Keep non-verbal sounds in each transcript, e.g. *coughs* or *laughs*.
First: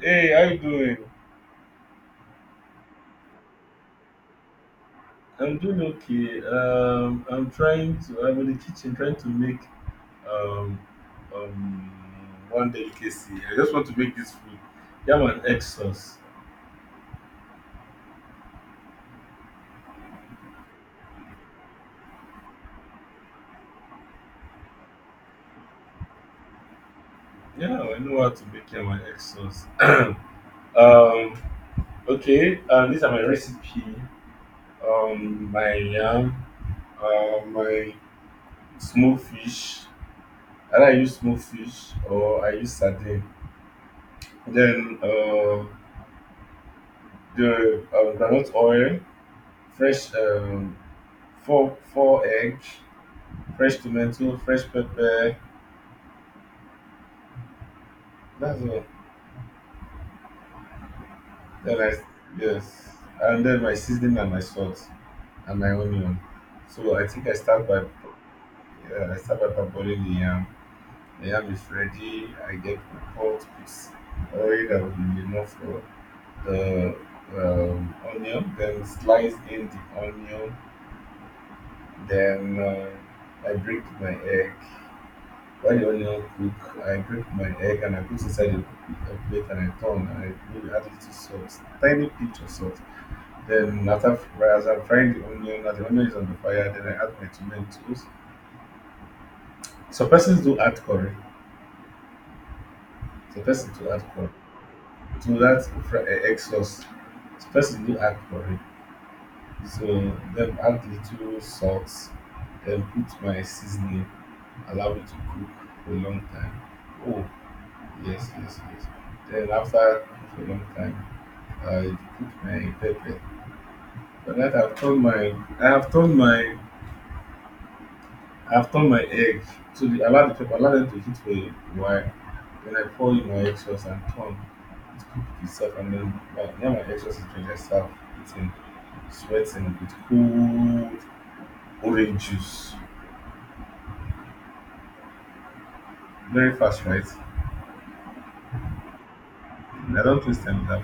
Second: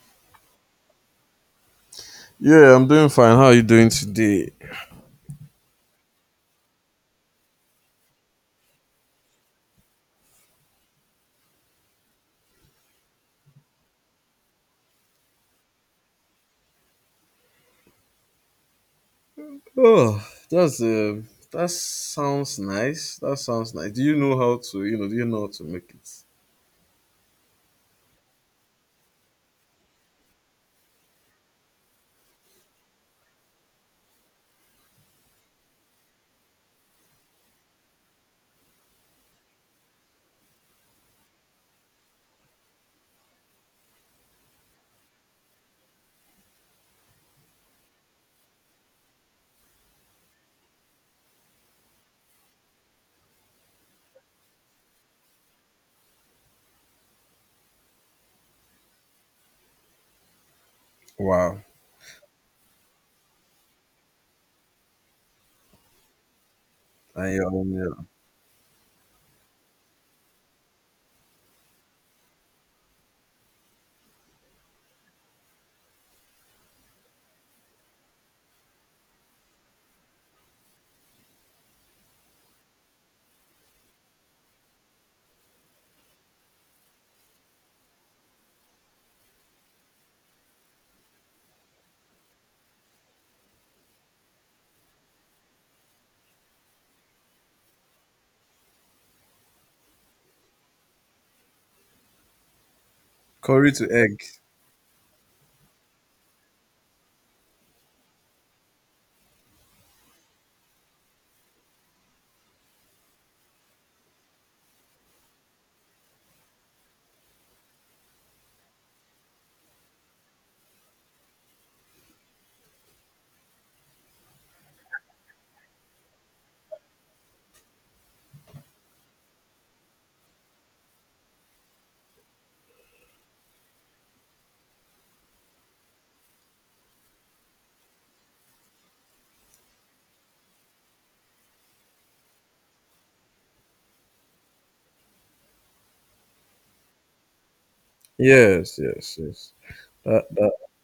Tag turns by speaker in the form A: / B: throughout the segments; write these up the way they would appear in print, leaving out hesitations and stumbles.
A: Hey, how you doing?
B: Yeah, I'm doing fine. How are you doing today?
A: I'm doing okay. I'm trying to. I'm in the kitchen trying to make um um one delicacy. I just want to make this food. Yam and egg sauce.
B: Oh, that sounds nice. That sounds nice. Do you know do you know how to make it?
A: Yeah, I know how to make yam and egg sauce. *coughs* *laughs* Um, okay. These are my recipe. My yam. My smoked fish. Either I use smoked fish or I use sardine. Then the granite oil fresh four eggs, fresh tomato, fresh pepper. That's all.
B: Wow.
A: Then I yes, and then my seasoning and my salt and my onion. So I think I
B: And your
A: start
B: own,
A: by
B: yeah.
A: yeah, I start by parboiling the yam. The yam is ready. I get the pot, piece oil that will be enough for the onion. Then slice in the onion. Then I break my egg. When the onion cook, I break my egg and I put inside a plate and I turn and I maybe add little salt, tiny pinch of salt. Then after fry, as I'm frying the onion, as the onion is on the fire, then I add my tomatoes. Some persons do add curry. Some
B: Curry
A: persons
B: to
A: do add
B: egg.
A: curry to that egg sauce. Some persons do add curry. So then add little salt, then put my seasoning, allow it to cook for a long time. Oh yes, yes, yes. Then after cook for a long time. I put my pepper. But that I've turned my I have turned my I've turned my egg to the allow the pepper allow them to heat for a while. Then I pour in my egg sauce and turn. It cooked itself and then now my egg sauce is ready. I serve eating, sweating with cold orange juice. Very fast, right?
B: Yes, yes, yes.
A: I don't
B: That
A: taste
B: that
A: them that.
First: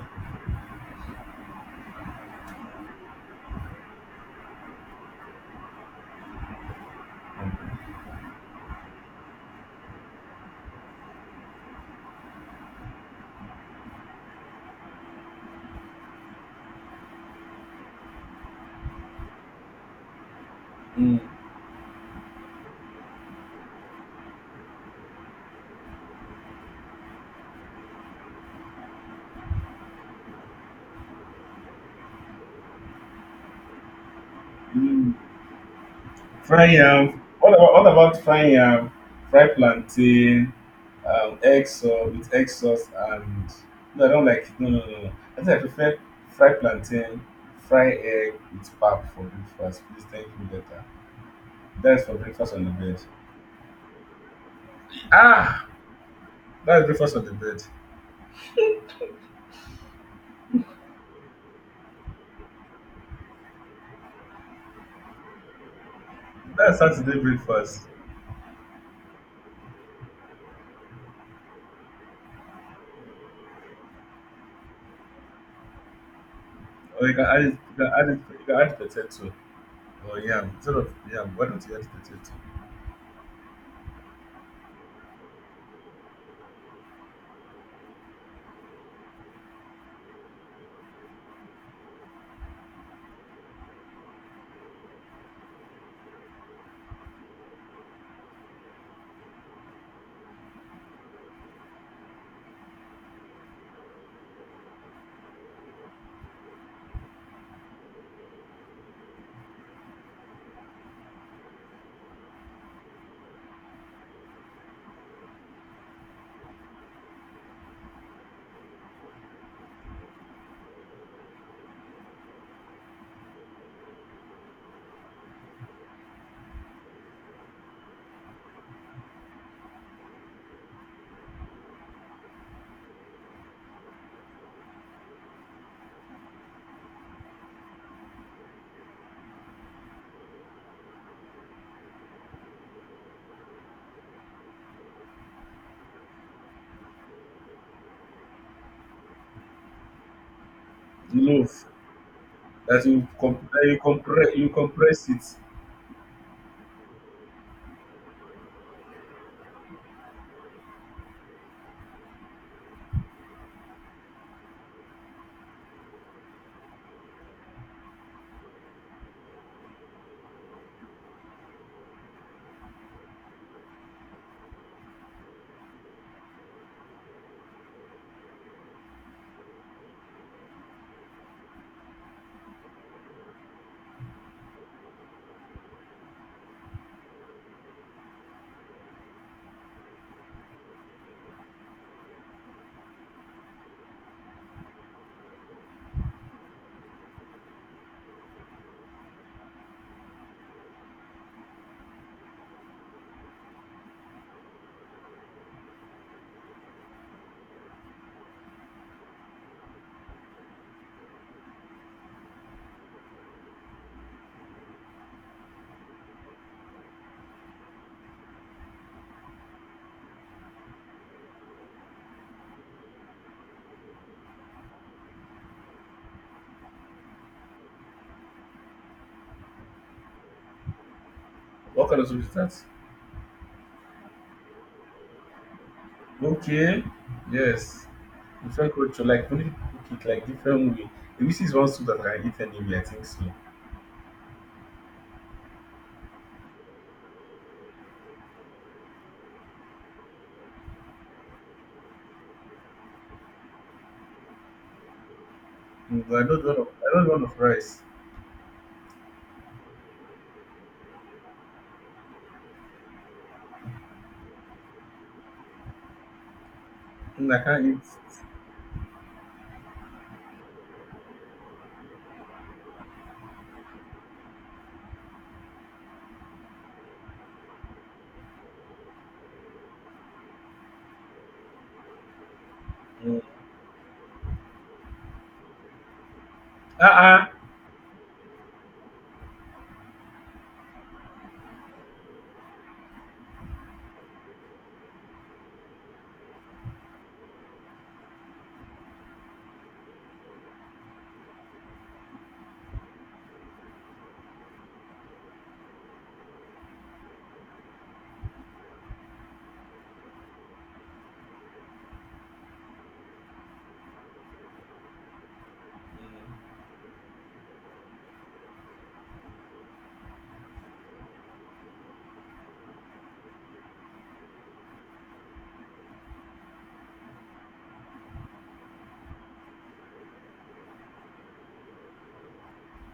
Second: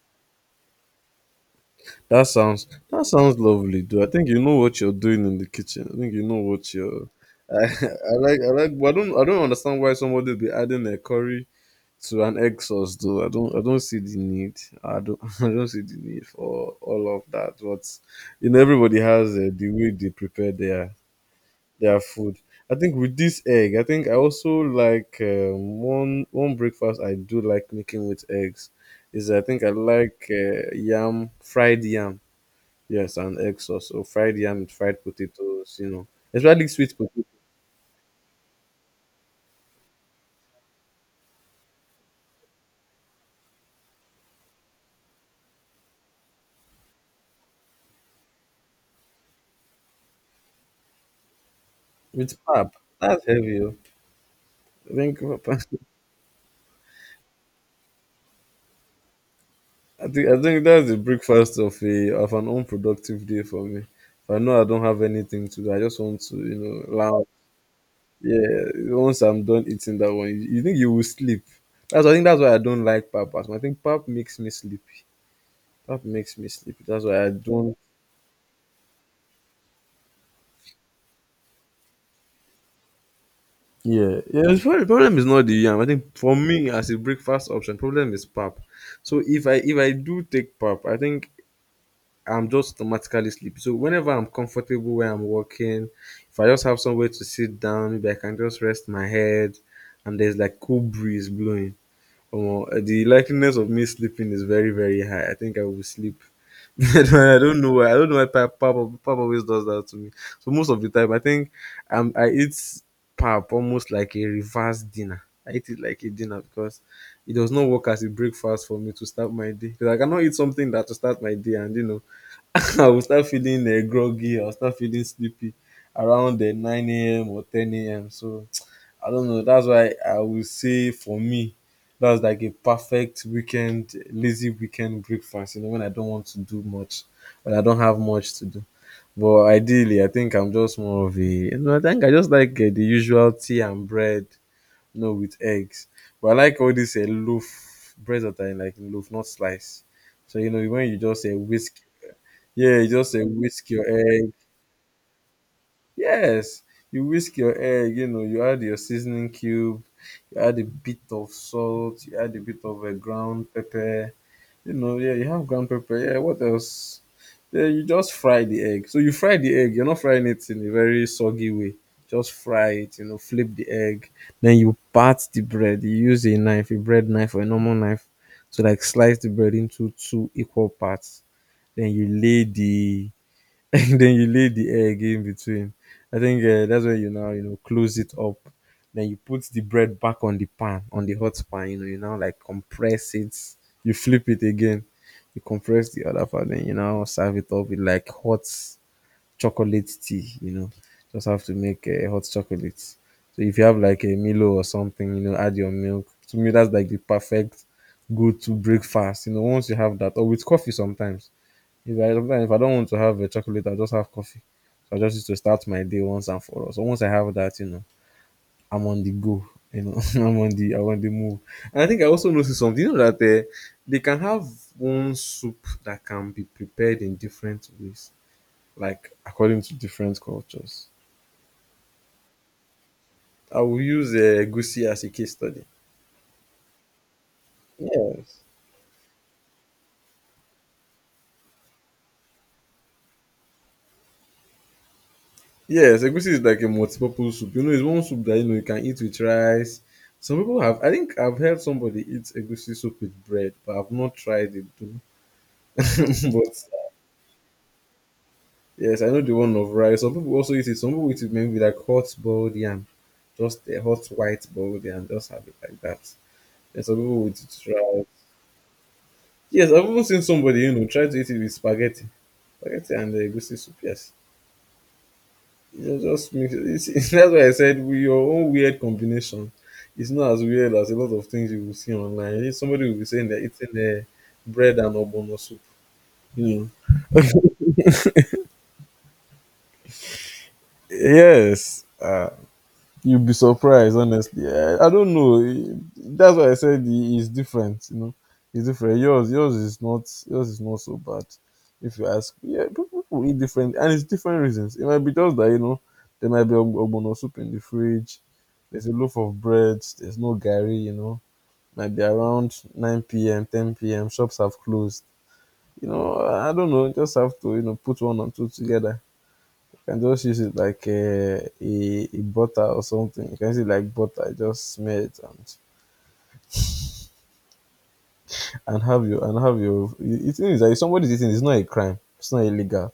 B: that sounds lovely, though. I think you know what you're doing in the kitchen. I think you know what you're. *laughs* I like. But I don't understand why somebody would be adding a curry to an exhaust, though. I don't I don't see the need. I don't *laughs* I don't see the need for all of that, but you know, everybody has the way they prepare their
A: Mm.
B: food. I think with this egg, I think I also like one breakfast I do like making with eggs is, I think I like yam fried yam, yes, and egg sauce. So fried yam with fried
A: Mm.
B: potatoes, you know,
A: Fry
B: especially sweet
A: yam.
B: potato
A: What about fry yam? Fry plantain. Egg sauce with egg sauce and no, I don't like it. No, no, no, no. I think I prefer fried plantain, fried egg with pap for breakfast. Please thank me later. That's for
B: with
A: breakfast on the
B: pap.
A: bed.
B: That's heavy, oh. I think
A: Ah,
B: *laughs*
A: that's breakfast on the bed.
B: I think that's the breakfast of an unproductive day for me. If I know I don't have anything to do, I just want to,
A: That's Saturday
B: lounge.
A: breakfast.
B: Yeah, once I'm done eating that one, you think you will sleep. That's I think that's why I don't like pap as much. I think pap makes me sleepy. Pap makes me sleepy. That's
A: Or
B: why I don't.
A: you can add potato or yam. Instead of yam, why don't you add potato?
B: Yeah, yeah. The problem is not the yam. I think for me as a breakfast option, problem is pap. So if I do take pap, I think I'm just automatically sleepy. So whenever I'm comfortable where I'm working, if I just have somewhere to sit down, maybe I can just rest my head and there's like cool breeze blowing. Or the likeliness of me sleeping is very, very high. I think I will sleep. *laughs* I don't know why. I don't know why pap always does that to me. So most of the time, I think I eat pap almost like a reverse dinner. I eat it like a dinner because it does not work as a breakfast for me to start my day. Because I cannot eat something that to start my day and you know *laughs* I will start feeling groggy. I will start feeling sleepy around 9 a.m. or 10 a.m. So *tsk* I don't know. That's why I will say for me, that's like a perfect weekend, lazy weekend breakfast. You know, when I don't want to do much, when I don't have much to do. But ideally, I think I'm just more of a. You know, I think I just like the usual tea and bread, you know, with eggs. But I like all this loaf breads that are in, like loaf, not slice. So you know, when you just
A: Loaf
B: whisk, yeah, you just say
A: that
B: whisk
A: you
B: your
A: compress
B: egg.
A: you compress it.
B: Yes, you whisk your egg. You know, you add your seasoning cube, you add a bit of salt, you add a bit of a ground pepper. You know, yeah, you have ground pepper. Yeah, what else? Yeah, you just fry the egg. So you fry the egg. You're not frying it in a very soggy way. Just fry it. You know, flip the egg. Then you part the bread. You use a knife, a bread knife or a normal knife, to like slice the bread into two equal parts. Then you lay the *laughs* then you lay the egg in between. I think that's where you now you know close it up. Then you put the bread back on the pan on the hot pan. You know you now like compress it. You flip it again. You compress the other part. Then you now serve it up with like hot chocolate tea. You know, just have to make hot chocolate. So if you have like a Milo or something, you know, add your milk. To me, that's like the perfect go-to breakfast. You know, once you have that, or with coffee sometimes, if I sometimes if I don't want to have a chocolate, I just have coffee. So I just used to start my day once and for all. So once I have that, you know, I'm on the go. You know, *laughs* I'm on the move. And I think I also noticed something. You know that they can have one soup that can be prepared in different ways, like according to different cultures.
A: What kind of soup is that?
B: I will use goosey as a case study.
A: Okay. Yes.
B: Yes.
A: Different culture, like when you cook it like different way. This is one soup that I can eat anyway, I think so.
B: Yes, egusi is like a multi-purpose soup. You know, it's one soup that you know you can eat with rice. Some people have. I think I've heard somebody eat egusi soup with bread, but I've not tried it though. *laughs*
A: Mm, but I don't
B: But
A: want of, I don't want of rice.
B: yes, I know the one of rice. Some people also eat it. Some people eat it maybe with like hot boiled yam, just a hot white boiled yam. Just have it like that. And some people would
A: Mm,
B: eat
A: I
B: it
A: can't
B: with rice.
A: eat.
B: Yes, I've even seen somebody you know try to eat it with spaghetti and egusi soup. Yes. It just makes *laughs* that's why I said with your own weird combination. It's not as weird as a lot of things you will see online. If somebody will be
A: Mm.
B: saying they're eating bread and obono soup. You know.
A: Uh-uh.
B: *laughs* Yes. You would be surprised, honestly. I don't know. That's why I said it's different. You know, it's different. Yours is not. Yours is not so bad. If you ask, yeah, people eat different, and it's different reasons. It might be just that you know there might be ogbono soup in the fridge. There's a loaf of bread. There's no gari. You know, might be around 9 p.m., 10 p.m. Shops have closed. You know, I don't know. Just have to you know put one and two together. You can just use it like a butter or something. You can use it like butter, just smear it and have your. The thing is that if somebody's eating, it's not a crime. It's not illegal,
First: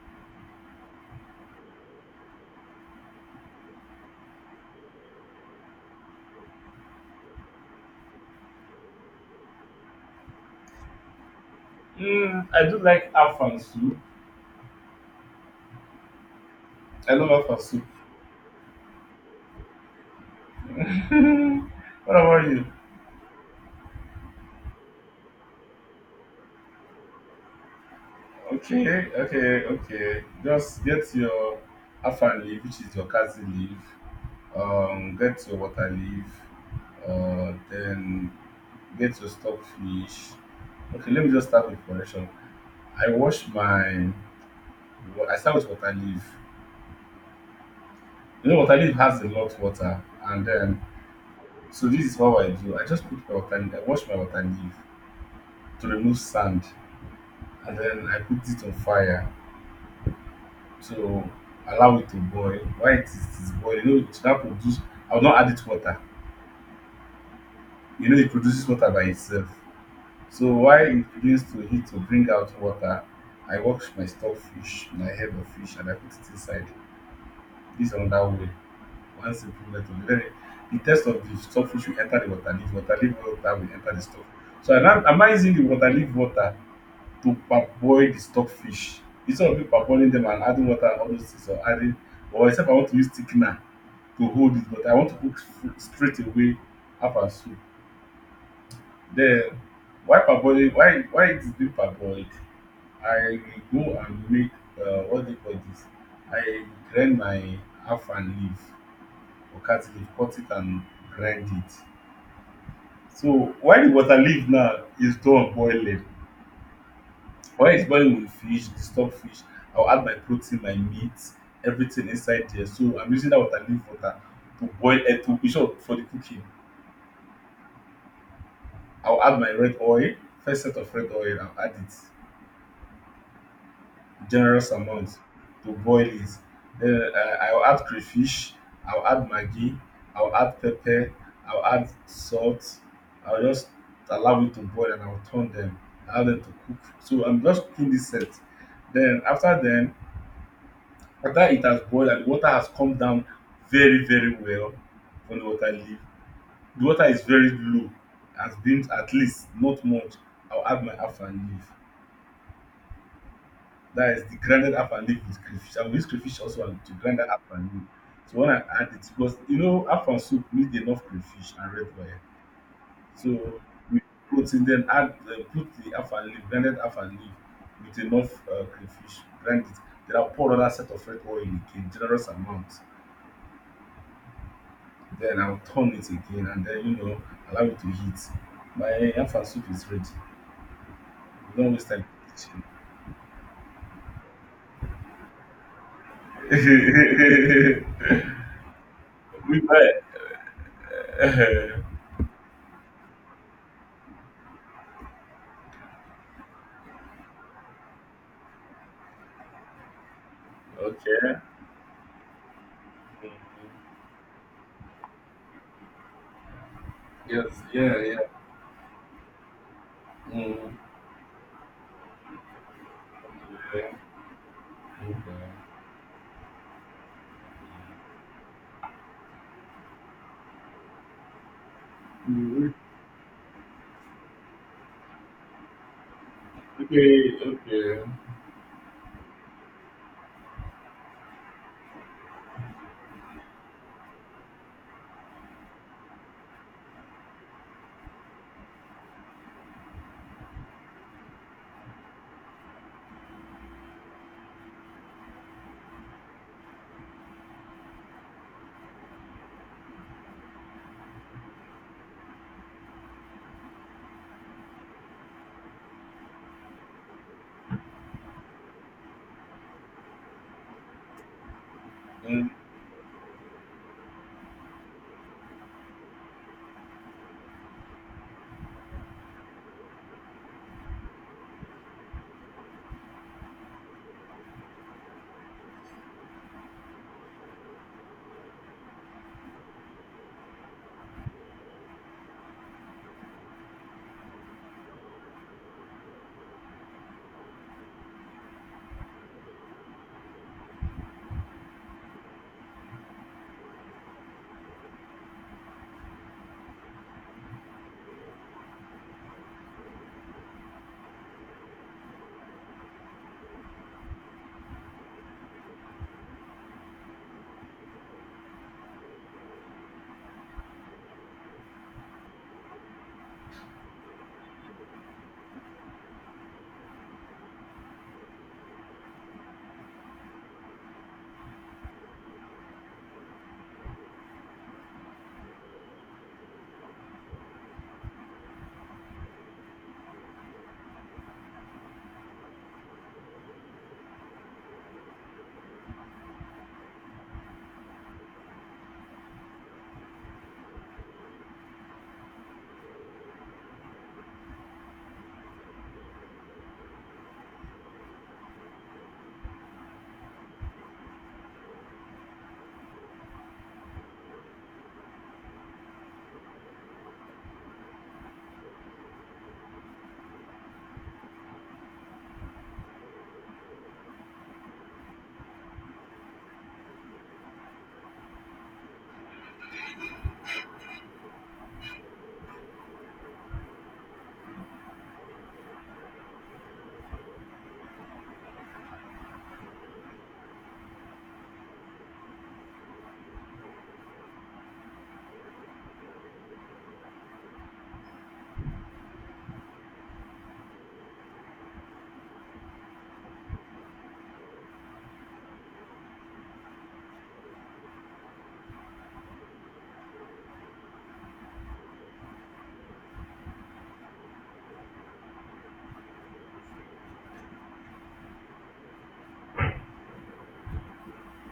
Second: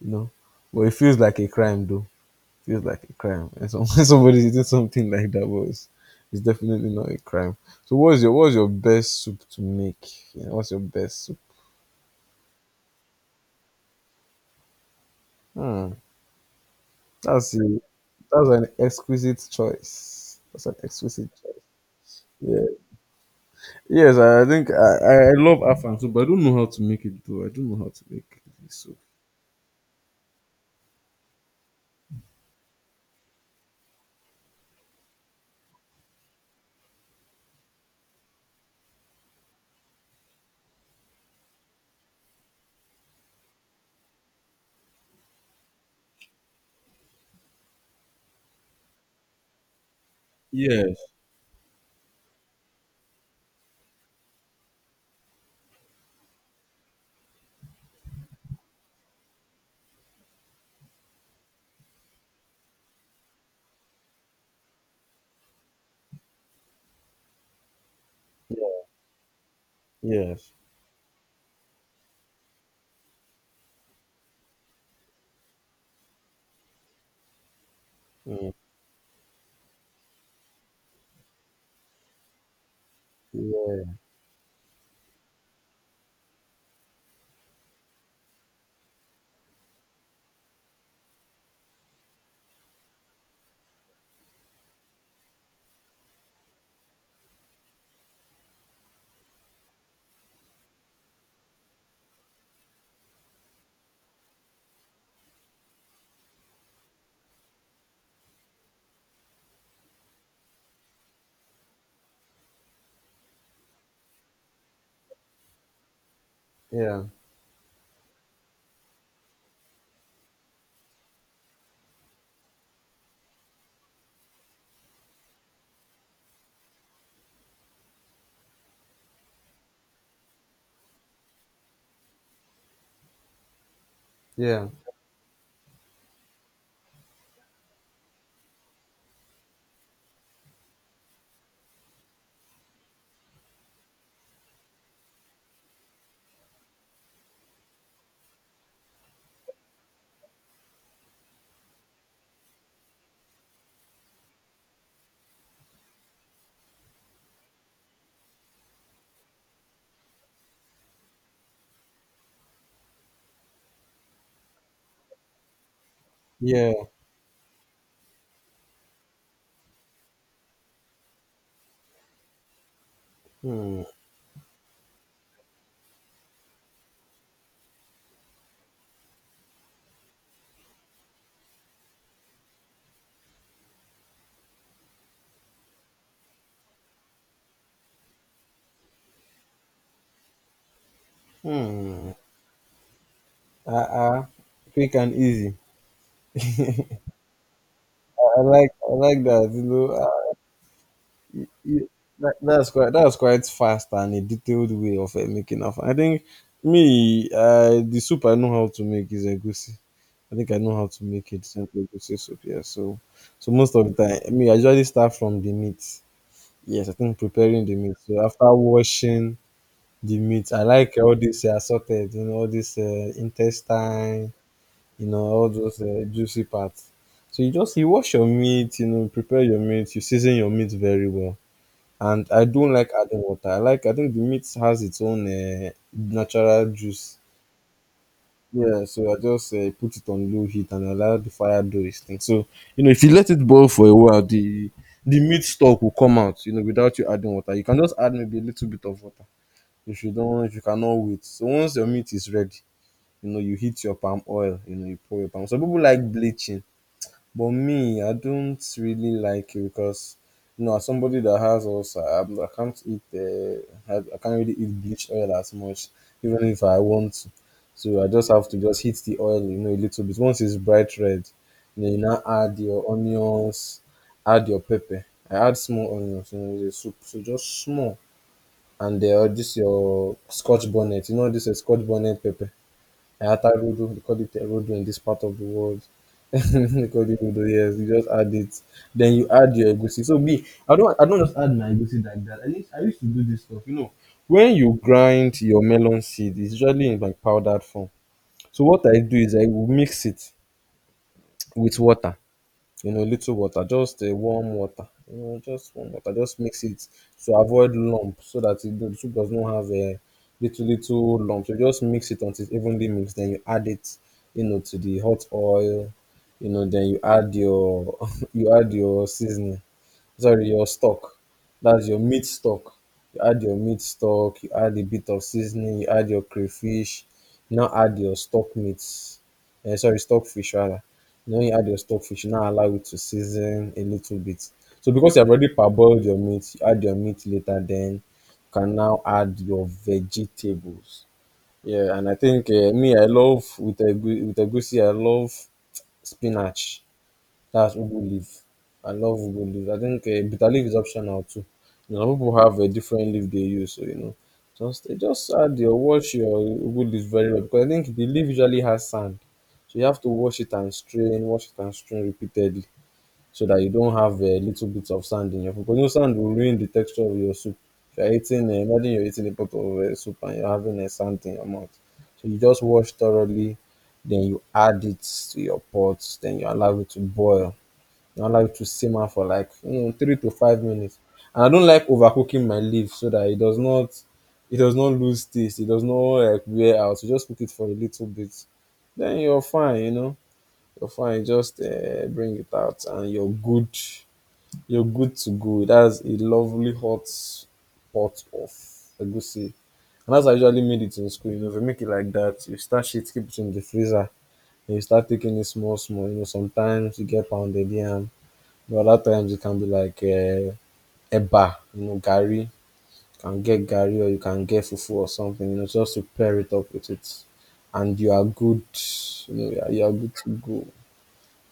B: you know. But it feels like a crime, though. It feels like a crime. And some, *laughs* somebody's eating something like that, but it's definitely not a crime. So what's your best soup to make? You know, what's your best soup?
A: Mm, I do like afan soup.
B: Hmm.
A: I love
B: That's
A: afan
B: a,
A: soup.
B: that's an exquisite choice. That's an
A: *laughs*
B: exquisite choice.
A: what about
B: Yeah.
A: you?
B: Yes, I love Afang soup, but I don't know how to make it though. I don't know how to make this soup.
A: Okay, okay, okay. Just get your afan leaf, which is your kazi leaf. Get your water leaf, then get your stockfish. Okay, let me just start with correction. I wash my, wa- I start with water leaf. You know, water leaf has a lot water, and then
B: Yes,
A: so this is how I do. I just put my water leaf. I wash my water leaf to remove sand, and then I put it on fire to allow it to boil. It is boiling? You know, it should not produce. I will not add it water. You know, it produces water by itself.
B: yes,
A: So while it begins to heat to bring out water, I wash my stock fish, my head of fish, and I put it inside. This is another way.
B: mm,
A: One simple method. Then the taste of the stock fish will enter the water leaf. Water leaf water will enter
B: yeah,
A: the stock. So I'm not using the water leaf water to parboil the stock fish. Instead of me parboiling them and adding water and all those things or adding, or except I want to use thickener to hold it, but I want to cook straight away up and soup. Then why parboiling? Why it is being parboiled? I will go and make what do you call this, I grind my afang leaf or cat leaf, cut it and grind it. So while the water leaf now is done boiling,
B: yeah,
A: when it's boiling with fish, the stock fish, I'll add my protein, my meat, everything inside there. So I'm using that water leaf water to boil to be sure for the cooking. I'll add my red oil, first set of red oil, I'll add it.
B: yeah,
A: Generous amount to boil it. Then I'll add crayfish, I'll add Maggi, I'll add pepper, I'll add salt. I'll just allow it to boil and I'll turn them, allow them to cook. So I'm just cooking this set. Then, after it has boiled and the water has come down very, very well from the water leaf, the water is very low, has been at least not much. I'll add my half and leaf. That is the grinded up and leaf with crayfish. I will use crayfish also
B: yeah.
A: and to grind that up and leaf. So when I add it, because you know, afang soup need enough crayfish and red wine. So
B: Hmm.
A: we put in then add put the afang leaf, blended afang leaf with enough crayfish, grind it. Then I'll pour another set of red oil in again, generous amount. Then I'll turn it again and then you know allow it to heat. My afang soup is ready. You don't waste time.
B: Mm. Uh, uh, Quick and easy.
A: *laughs* in the kitchen.
B: I like
A: *laughs*
B: that.
A: we
B: You know,
A: buy.
B: y- y-
A: *laughs*
B: that's quite fast and a detailed way of making afang. I think me, the soup I know how to make is egusi. I think I know how to make
A: okay.
B: a decent egusi soup. Yeah, so most of the time, me I usually start from the meat. Yes, I think
A: Yes,
B: preparing the meat.
A: yeah,
B: So
A: yeah.
B: after washing the meat, I
A: Mm,
B: like all this assorted, you know, all this
A: okay,
B: intestine, you know, all
A: okay.
B: those juicy parts. So you wash your meat, you know, prepare your meat, you season your meat very well, and I don't
A: Mm,
B: like adding water. I think the meat has its own natural juice.
A: okay, okay.
B: Yeah, so I just put it on low heat and allow the fire do its thing. So you know, if you let it boil for a while, the meat stock will come out. You know, without you adding water, you can just add maybe a little bit of water if you cannot wait. So once your meat is ready, you know, you heat your palm oil. You know, you pour your palm. Some people like bleaching. But me, I don't really like it because you know, as somebody that has also, I can't eat. I can't really eat bleach oil as much, even if I want to. So I just have to just heat the oil, you know, a little bit. Once it's bright red, you know, you now
A: Mm,
B: add your onions, add your pepper. I add small onions, you know, the soup, so just small. And this your Scotch bonnet, you know, this is Scotch bonnet pepper. Ayata Rodo, they call it a Rodo in this part of the world. *laughs* They call it Rodo, yes. You just add it. Then you add your egusi. So me, I don't just egusi like that. I used to do this stuff. You know, when you grind your melon seed, it's usually in like powdered form. So what I do is I will mix it with water, you know, little water, just a warm water, you know, just warm water, just mix it to avoid lump so that it, the soup does not have a little little lump, so just mix it until it's evenly mixed, then you add it, you know, to the hot oil, you know, then you add your *laughs* you add your seasoning, sorry, your stock. That's your meat stock. You add your meat stock, you add a bit of seasoning, you add your crayfish, now add your stock meats. Eh, sorry, stockfish rather. Now you add your stockfish, you now allow it to season a little bit. So because you have already parboiled your meat, you add your meat later, then you can now add your vegetables. Yeah, and I think me, I love with a goosey, I love spinach. That's ugu leaf. I love ugu leaf. I think bitter leaf is optional too. You know, people have a different leaf they use, so you know, just just add your wash your ugu leaf very well because I think the leaf usually has sand, so you have to wash it and strain, wash it and strain repeatedly so that you don't have a little bit of sand in your food. Because you know, sand will ruin the texture of your soup. If you're eating, imagine you're eating a pot of soup and you're having a sand in your mouth. So you just wash thoroughly, then you add it to your pot, then you allow it to boil. I allow it to simmer for like 3 to 5 minutes. And I don't like overcooking my leaf so that it does not lose taste. It does not like wear out. You just cook it for a little bit. Then you're fine, you know. You're fine. Just bring it out and you're good. You're good to go. That's a lovely hot pot of egusi. And that's how I usually made it in school. You know, if you make it like that, you stash it, keep it in the freezer, and you start taking it small, small. You know, sometimes you get pounded yam, but other times it can be like eba, you know, gari. You can get gari or you can get fufu or something, you know, just to pair it up with it. And you are good, you know, you are good to go.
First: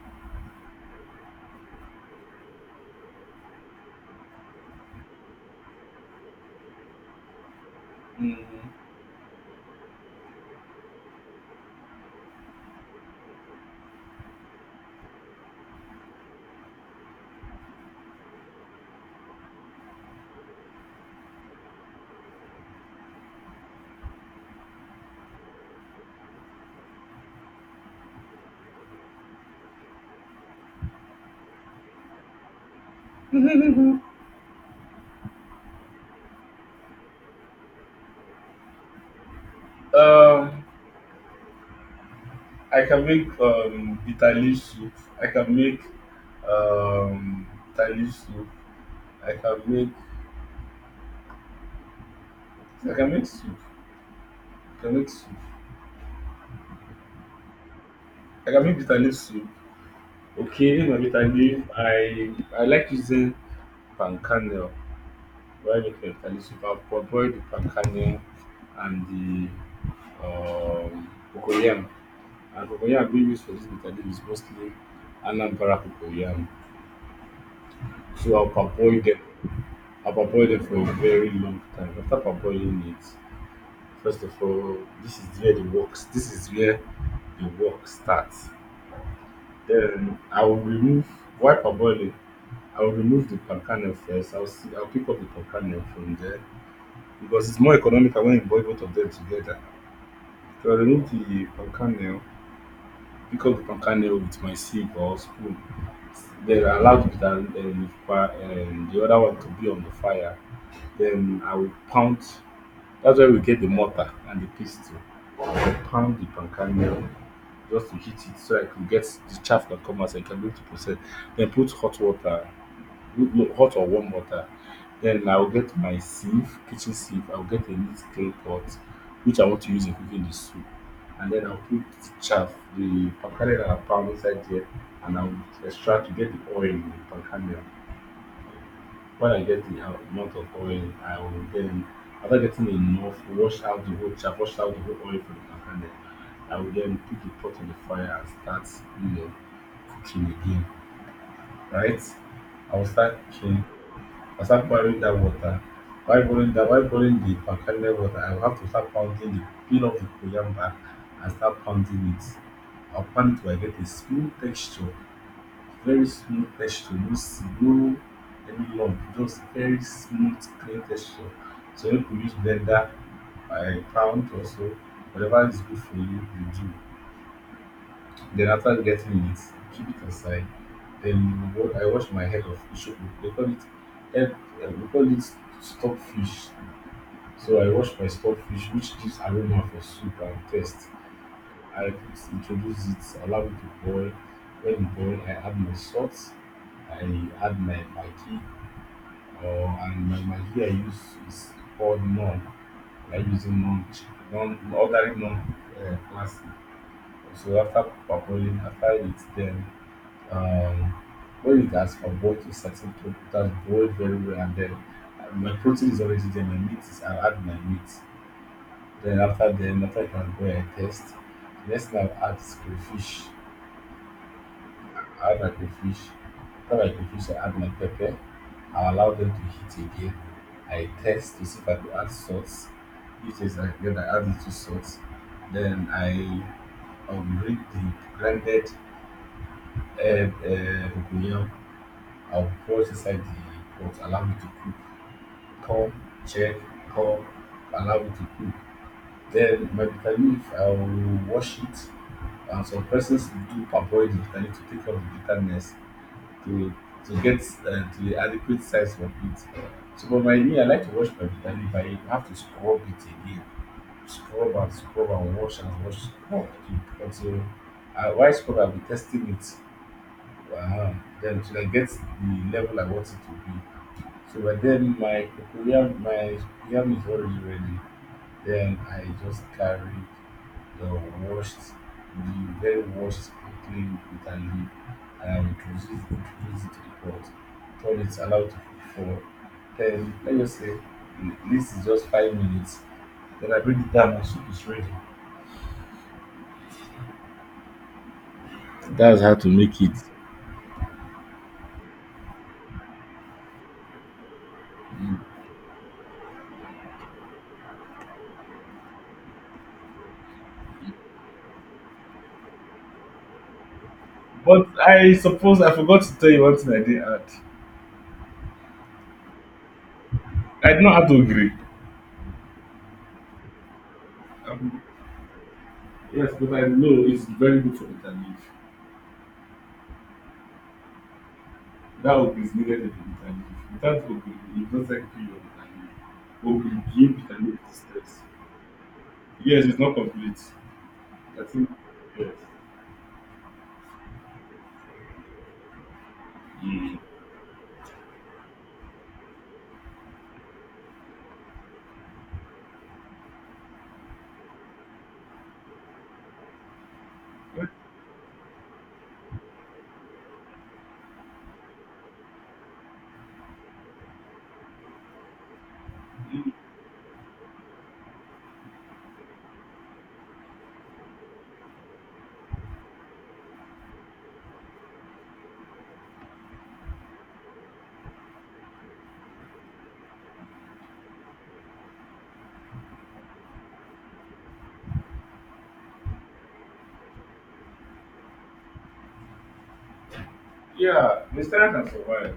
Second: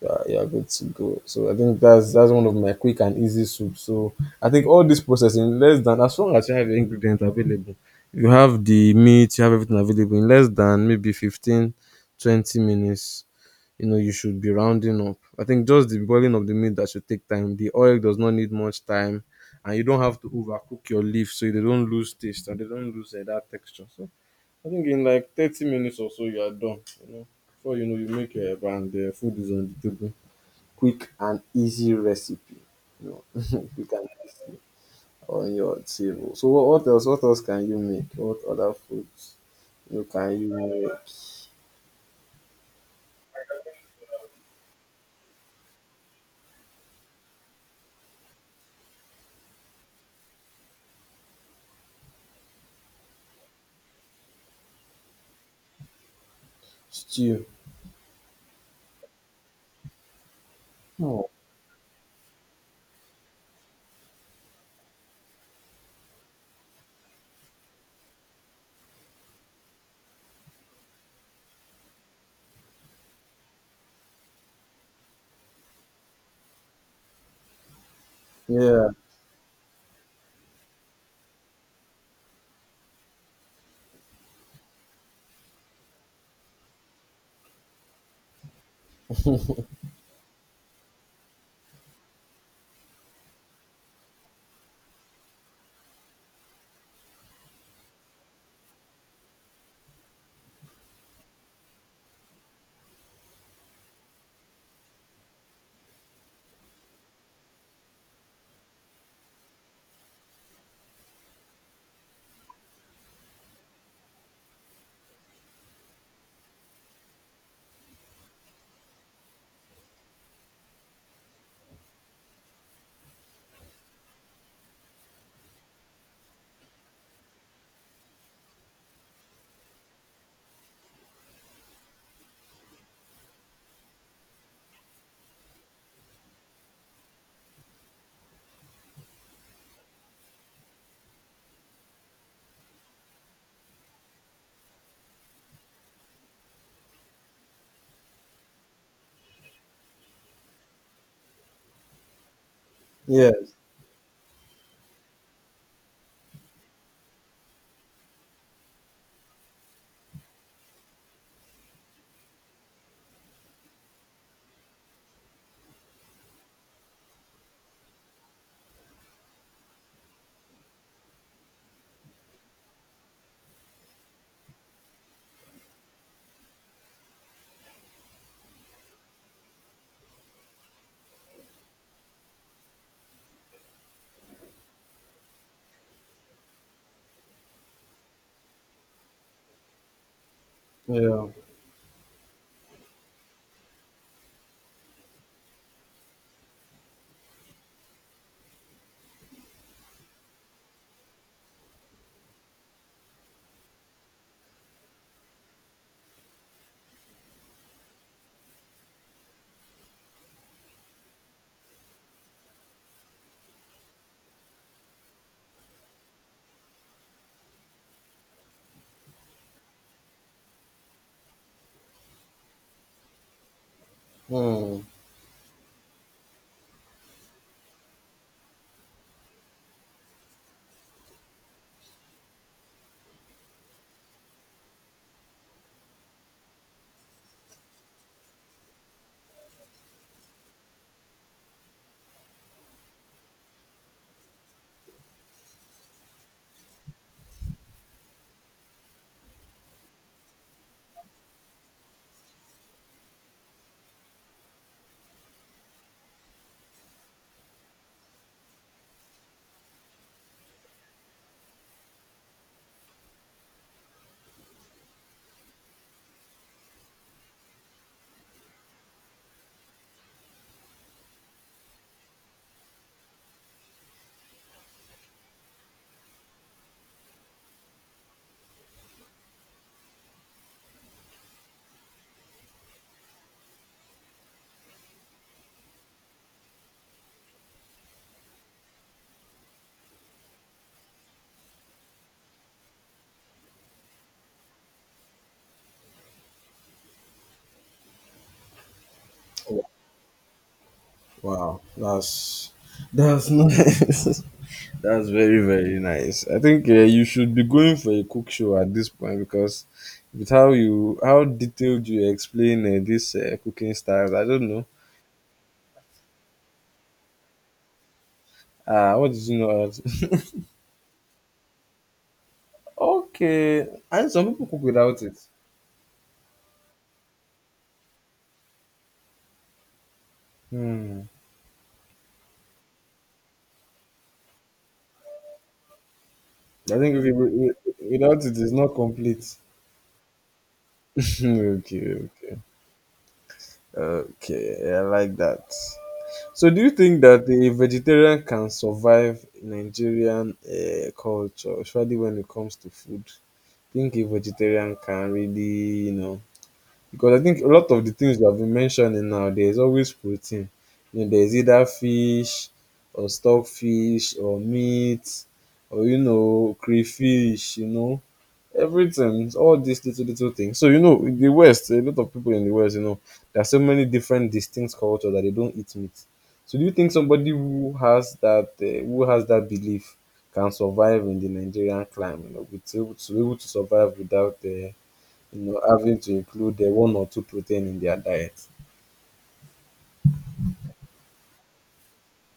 B: You are good to go. So I think that's one of my quick and easy soups. So I think all this process in less than, as long as you have your ingredients available, you
A: mm.
B: have the meat, you have everything available in less than maybe 15, 20 minutes, you know, you should be rounding up. I think just the boiling of the meat that should take time. The oil does not need much time, and you don't have to overcook your leaf so they don't lose taste and they don't lose that texture. So I think in like 30 minutes or so you are done. You know, before you know you make your eba and the food is on the table. Quick and easy recipe. You know, *laughs* quick and easy on your table. So what else? What else can you make? What other foods? You know, can you
A: Um,
B: make
A: I can make bitter leaf soup. I can make um bitter leaf soup. I can make I can make soup. I can make soup.
B: stew?
A: I can make bitter leaf soup. Okay, my bitter
B: Oh,
A: leaf. I like using palm kernel. Why make my bitter leaf soup? I'll boil the palm kernel and the um cocoyam and cocoyam being used for this bitter leaf is mostly Anambra cocoyam. So I'll
B: yeah,
A: parboil them. I'll parboil them for a very long time. After parboiling it, first of all, this is where the works. This is where the work starts. Then I will remove while parboiling. I will remove the palm kernel first. I'll pick up the palm kernel from there because it's more economical when you boil both of them together. So I remove the palm kernel we the from Kano with my sieve or spoon. Then I allow the other one to be on the fire. Then I will pound. That's where we get the mortar and the pestle. I will pound the pancake just to heat it so I could get the chaff that come out, so I can be able to process. Then put hot water no, hot or warm water. Then I'll get my sieve, kitchen sieve. I'll get a neat clean pot, which I want to use in cooking the soup. And then I'll put chaff, the palm kernel and palm inside there, and I'll extract to get the oil in the palm kernel. When I get the amount of oil, I will then, after getting enough, wash out the whole chaff, wash out the whole oil from the palm kernel. I will then put the pot on the fire and start, you know, cooking again, right? I will start
B: yes,
A: cooking I start boiling dat water. While boiling the palm kernel water, I will have to start pounding the peel off the cocoyam back and start pounding it. I will pound it till I get a smooth texture, very smooth texture, no any lump, just very smooth clean texture. So make we use blender pound or so, whatever is good for you, you do. Then after getting it, keep it aside. Then I wash my head of fish. They call it, head- eh, we call it stockfish. So I wash my stockfish, which gives aroma for soup and taste.
B: yeah.
A: I introduce it, allow it to boil. When it boil, I add my salt. I add my maggi, or and my maggi I use is called non. I using non, non ordinary non classic. So after parboiling, after it's done, um, when it has converged to a certain protein, it boiled very well, and then my protein is already there, my meat is, I'll add my meat. Then, after I can go and test, the next thing I'll add is crayfish.
B: Hmm.
A: I add my crayfish. After my crayfish, I add my pepper. I allow them to heat again. I test to see if I could add salt. If it's like then I add little salt. Then I read the blended herb, cocoyam I'll cross inside the pot, allow it to cook. Come, check, come, allow it to cook. Then my bitter leaf, I'll wash it. And some persons do parboil the bitter leaf to take off the bitterness to to get to the adequate size of it. So for my me, I like to wash my bitter leaf. I have to scrub it again, scrub and scrub and wash, scrub to until while scrub I'll be testing it. Uh, then till I get the level I want it to be. So but then my cocoyam my yam is already ready. Then I just carried the washed the very washed and clean with a leaf and I introduced it to the pot. Told it's allowed to cook for 10, let's say this is just 5 minutes. Then I bring it down and soup is ready. That's how to make it.
B: Wow, that's *laughs* nice. That's very very nice. I think you should be going for a cook show at this point because with how detailed you explain this cooking styles, I don't know.
A: But I suppose I forgot to tell you one thing I did add.
B: Ah, what did you know about- it?
A: I did not have to agree.
B: *laughs* okay, and some people cook
A: Um,
B: without it.
A: yes, but I know it's very good for vitamin.
B: Hmm.
A: That hope is needed every. Without hope, it does not feel your vitamin. Hope
B: I
A: will
B: think if you,
A: give vitamin
B: without
A: steps.
B: it, it's not complete.
A: Yes, it's not complete.
B: *laughs*
A: I think,
B: okay,
A: yes.
B: okay, okay. I like that. So do you
A: Mm.
B: think that a vegetarian can survive Nigerian culture, especially when it comes to food? Think a vegetarian can really, you know, because I think a
A: But,
B: lot of the things you have been mentioning now, there's always protein. You know, there's either fish or stockfish or meat or, you
A: mm,
B: know, crayfish, you know, everything, all these little little things. So you know, in the west a lot of people, in the west, you know, there are so many different distinct cultures that they don't eat meat. So do you think somebody who has that belief can survive in the Nigerian climate, you know, with able to be able to survive without you know, having to include one or two protein in their diet?
A: yeah, the Nigerian can survive.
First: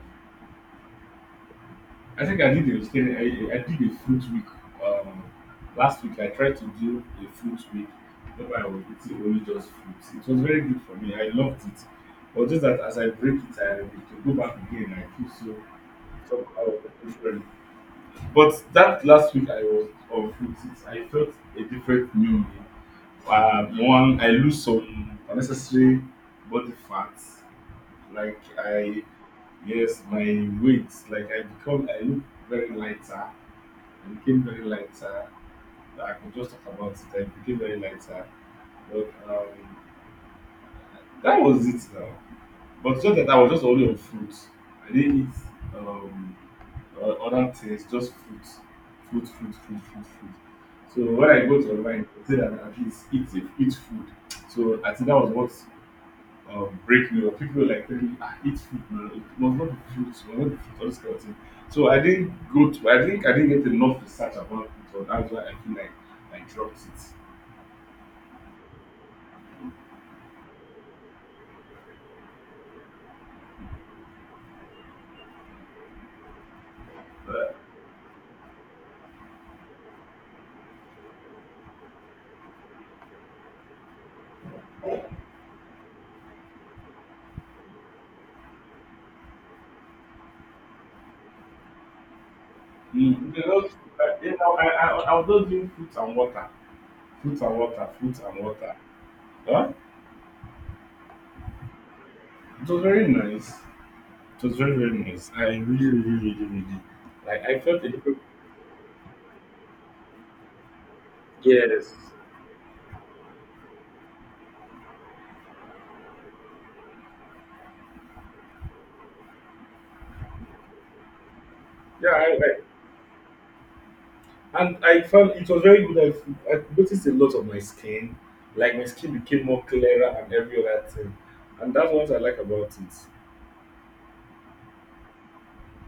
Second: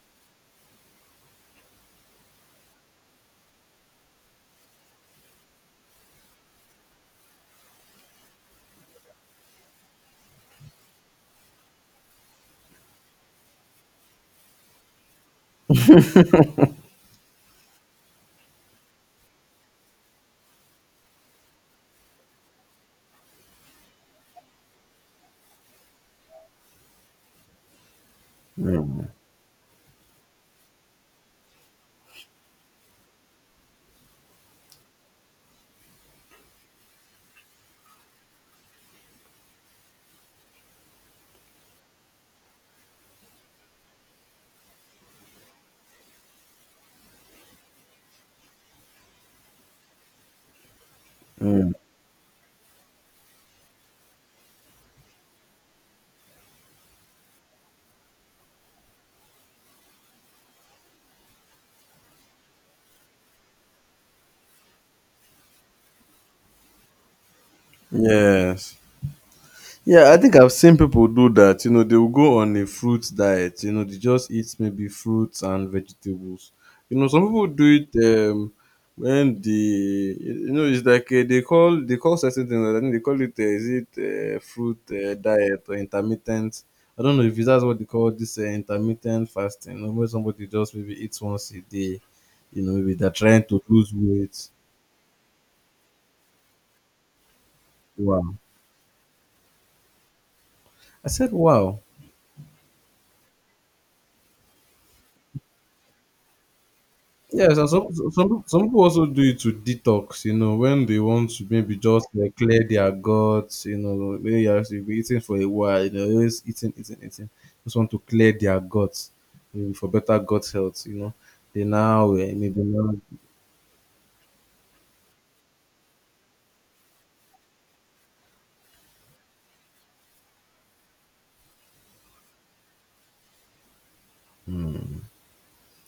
A: I think I did a vegetarian. I did a fruit week um, last week. I tried to do a fruit week, whereby I was eating only just fruits. It was very good for me. I loved it. But just that as I break it, I have to go back again. I feel so somehow. But that last week I was on fruities, I felt a different new me. One, I lose some unnecessary body fat. Like I, yes, my weight. Like I become, I look very lighter. I became very lighter. I could just talk about it. I became very lighter. But that was it now. But just that I was just only on fruit. I didn't eat other things, just fruit. Fruit, fruit, fruit, fruit, fruit. So when I go to
B: Mm.
A: online, I say that at least eat it, eat food. So I think that was what break me up. People were like telling me, ah, eat food, man. It was not the fruit, it was not the fruit, all this kind of thing. So I didn't go to, I think I didn't get enough research about it, so that's why I feel like I dropped it.
B: Yes. Yeah, I think I've seen people do that. You know, they will go on a fruit diet. You know, they just eat maybe fruits and vegetables. You know, some people
A: But,
B: do it when the, you know, it's like they call certain things. I think they call it is it fruit diet or intermittent. I don't know if it's that's what they call this intermittent fasting. You know, where somebody just maybe eats once a day. You know, maybe they're
A: mm, you
B: trying to
A: know,
B: lose weight.
A: I was just doing fruits and water. Fruit and water, fruit
B: Wow,
A: and water. Huh?
B: I said wow.
A: It was very nice. It was very, very nice. I really, really, really, really like
B: Yes,
A: I
B: and
A: felt
B: some
A: a different
B: some some people also do it to detox. You know, when they want to maybe
A: yes.
B: just like, clear their guts. You know, maybe you have to eating for a while. You know, always eating, eating, eating. Just want to clear their guts, maybe for better gut health. You know, they
A: Yeah,
B: now eh,
A: I,
B: maybe now.
A: I and I felt it was very good. I noticed a lot of my skin. Like my skin became more clearer and every other thing. And that's what I like about it.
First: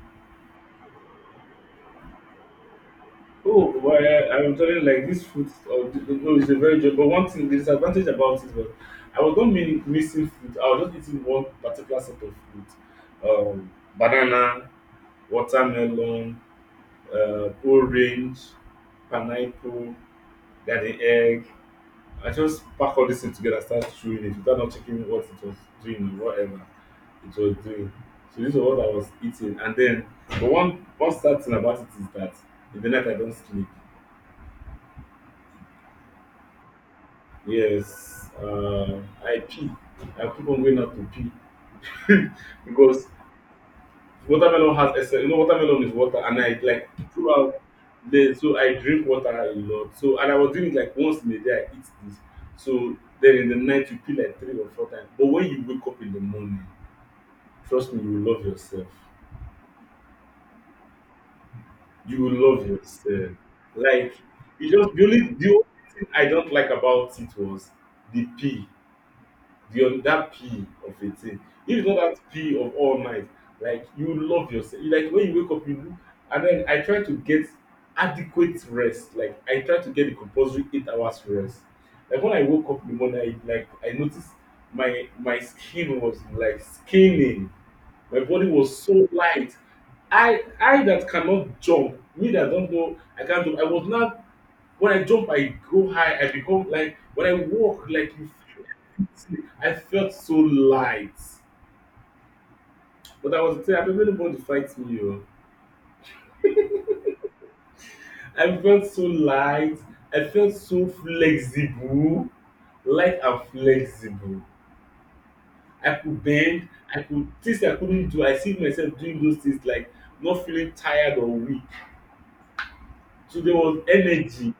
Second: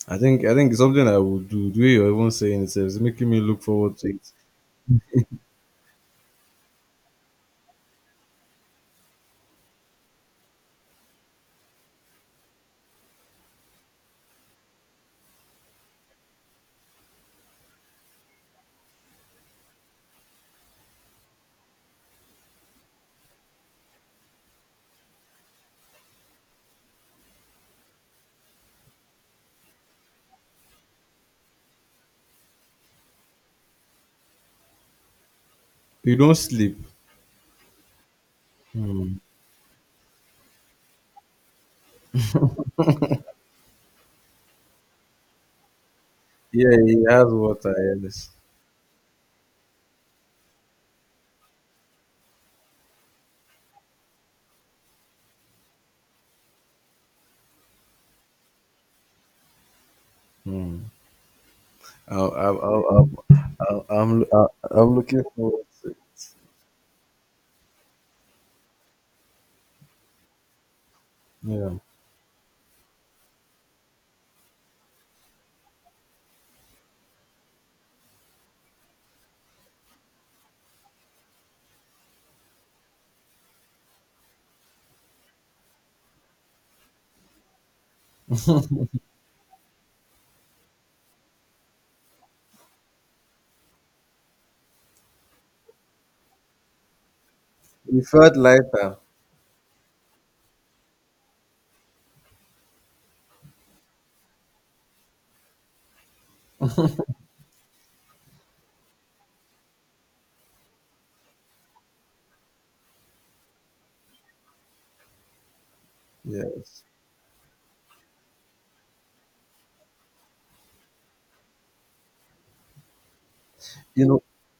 B: I think it's something I would do. The way you're even saying it is making me look
A: Oh, well,
B: forward to it.
A: I'm telling you, like this fruit, or no, it's a very good. But one thing, the disadvantage about it was I was not mean missing fruit. I was just eating one particular sort of fruit, banana, watermelon, orange, pineapple, garden egg. I just pack all this thing together and start chewing it without not checking what it was doing or whatever it was doing. So this was what I was eating. And then but one sad thing about it is that in the night I don't sleep.
B: You don't sleep.
A: Yes. I pee. I keep on going out to pee *laughs* because watermelon has essence. You know, watermelon is water, and I
B: Yeah,
A: like
B: he has
A: throughout
B: water. Yes.
A: the so I drink water a lot. So and I was doing it like once in a day. I eat this. So then in the night you pee like 3 or 4 times. But when you wake up in the morning, trust me, you will love yourself.
B: Hmm.
A: You
B: I'll,
A: will
B: I'll,
A: love
B: I'll,
A: yourself. Like you
B: I'm
A: just the only
B: looking
A: the
B: forward
A: only
B: to it.
A: thing I don't like about it was the pee. The that P of a thing.
B: Yeah.
A: If not that P of all night, like you love yourself. You, like when you wake up, you look, and then I try to get adequate rest. Like I try to get the compulsory 8 hours rest. Like when I woke up in the morning, I like I noticed my skin was like skinning. My body was so light. I that cannot jump, me that don't know, I can't jump. I was not when I jump, I go high. I become like when I walk,
B: We
A: like you
B: felt lighter.
A: feel, I felt so light. But I was saying, I don't anybody fight me. Oh. I felt so light. I felt so flexible. Light and flexible. I could bend.
B: Yes.
A: I could things I couldn't do. I see myself doing those things like not feeling tired or weak. So there was
B: You know,
A: energy,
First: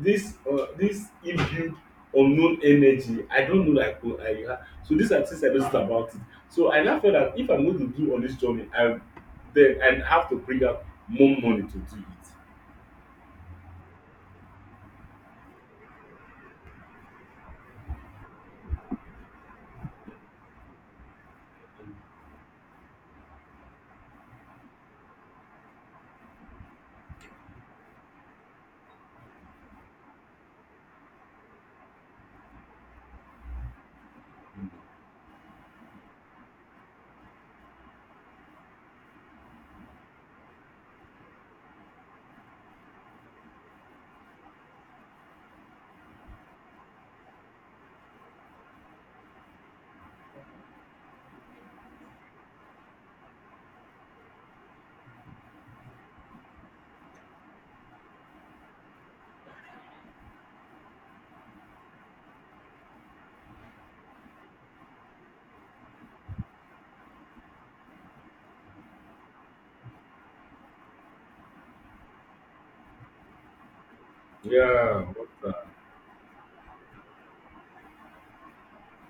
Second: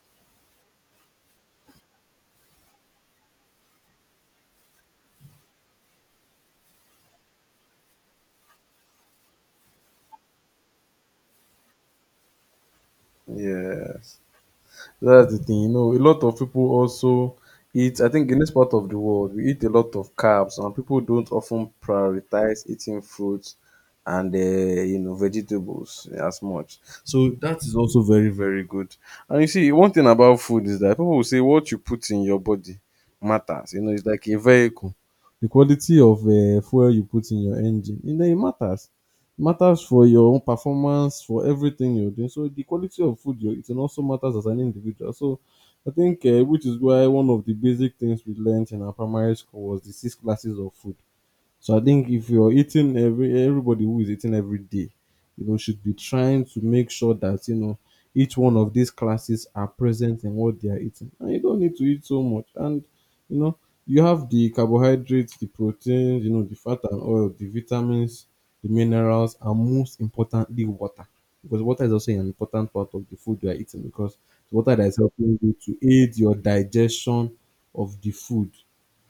A: this this inbuilt unknown energy. I don't know like oh, I ha so these are things I noticed about it. So I now felt that if I'm going to do on this journey, I then I have to bring out more money to do it.
B: yes. That's the thing. You know, a lot of people also eat, I think in this part of the world, we eat a lot of carbs, and people don't often prioritize eating fruits and, you know, vegetables as much. So that is also very, very good. And you see, one thing about food is that people will say what you put in your body matters. You know, it's like a vehicle. The quality of fuel you put in your engine, you know, it matters. Matters for your own performance, for everything you're doing. So the quality of food you're eating also matters as an individual. So I think which is why one of the basic things we learned in our primary school was the six classes of food. So I think if you're eating everybody who is eating every day, you know, should be trying to make sure that you know each one of these classes are present in what they are eating. And you don't need to eat so much. And you know, you have the carbohydrates, the proteins, you know, the fat and oil, the vitamins, the minerals, and most importantly, water. Because water is also an important part of the food you are eating because it's water that is
A: Yeah. What's
B: helping you
A: that?
B: to aid your digestion of the food,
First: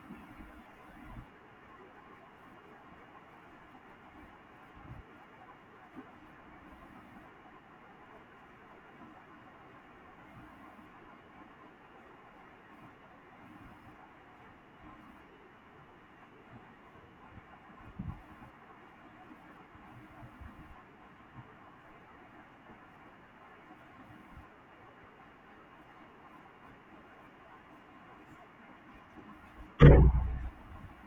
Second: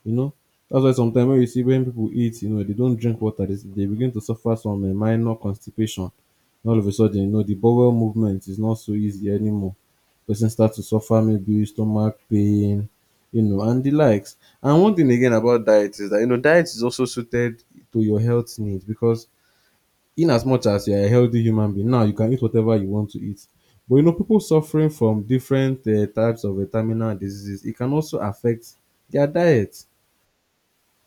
B: you know. That's why sometimes when you see when people eat, you know, they don't drink water, they begin to suffer from a minor constipation. And all of a sudden, you know, the bowel movement is not so easy anymore. Person starts to suffer maybe stomach pain, you know, and the likes. And one thing again about diet is that, you know, diet is also suited to your health needs because in as much as you're a healthy human being, now you can eat whatever you want to eat. But, you know, people suffering from different types of terminal diseases, it can also affect their diet.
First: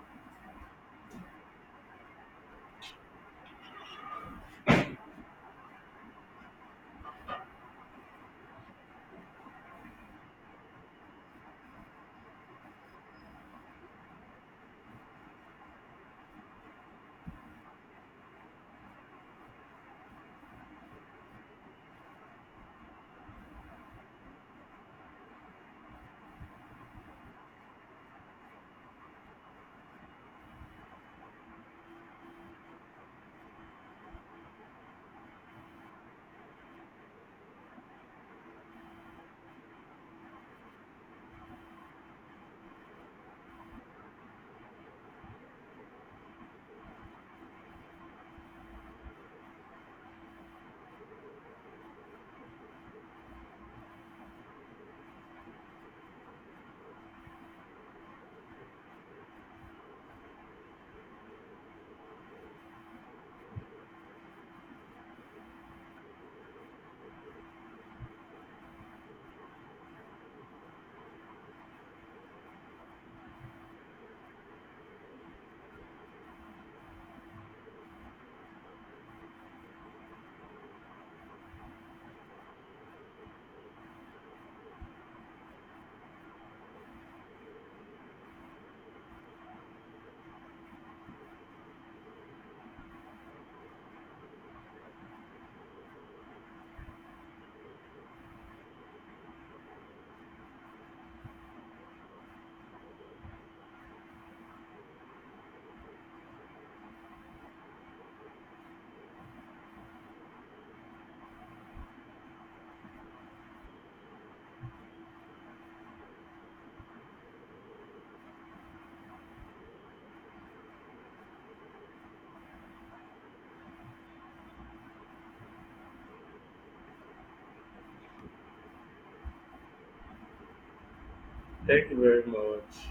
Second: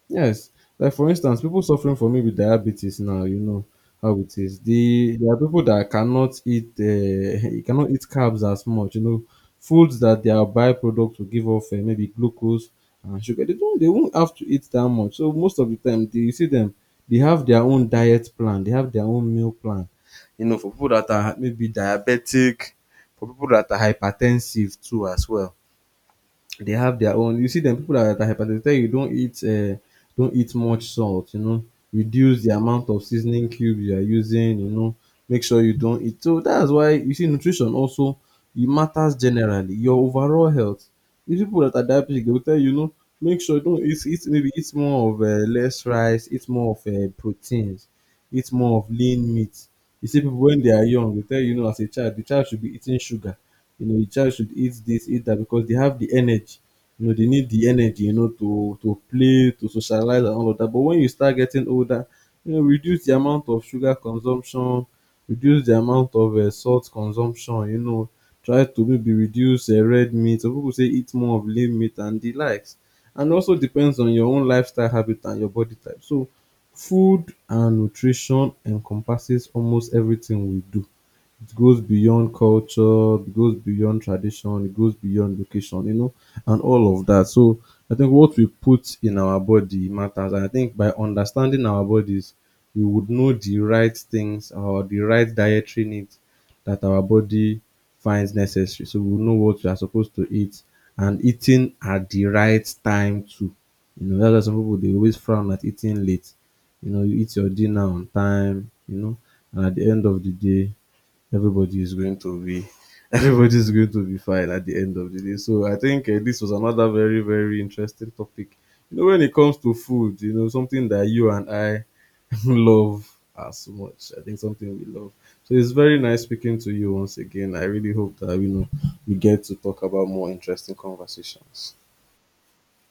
B: Yes, like for instance, people suffering from maybe diabetes now, you know how it is. There are people that cannot eat, *laughs* you cannot eat carbs as much. You know, foods that their byproduct will give off maybe glucose and sugar. They don't, they won't have to eat that much. So most of the time, they, you see them, they have their own diet plan, they have their own meal plan. You know, for people that are maybe diabetic, for people that are hypertensive too as well. They have their own, you see them, people that are hypertensive tell you don't eat much salt, you know, reduce the amount of seasoning cubes you are using, you know, make sure you don't eat. So that's why you see nutrition also it matters generally. Your overall health. These people that are diabetic, they will tell you, you know, make sure you don't eat more of less rice, eat more of proteins, eat more of lean meat. You see people when they are young, they tell you, you know, as a child, the child should be eating sugar, you know, a child should eat this, eat that because they have the energy. You know, they need the energy, you know, to play, to socialize and all of that. But when you start getting older, you know, reduce the amount of sugar consumption, reduce the amount of salt consumption, you know, try to maybe reduce red meat. Some people say eat more of lean meat and the likes. And also depends on your own lifestyle habit and your body type. So food and nutrition encompasses almost everything we do. It goes beyond culture, it goes beyond tradition, it goes beyond location, you know, and all of that. So I think what we put in our body matters. And I think by understanding our bodies, we would know the right things or the right dietary needs that our body finds necessary. So we know what we are supposed to eat, and eating at the right time too. You know, that's why some people they always frown at eating late. You know, you eat your dinner on time, you know, and at the end of the day, everybody is going to be *laughs* everybody is going to be fine at the end of the day. So I think this was another very very interesting topic. You know, when it comes to food, you know, something that you and I *laughs* love as much. I think something we love. So it's very nice speaking to you once again. I really hope that you know we get to talk about more interesting conversations.
A: Thank you very much.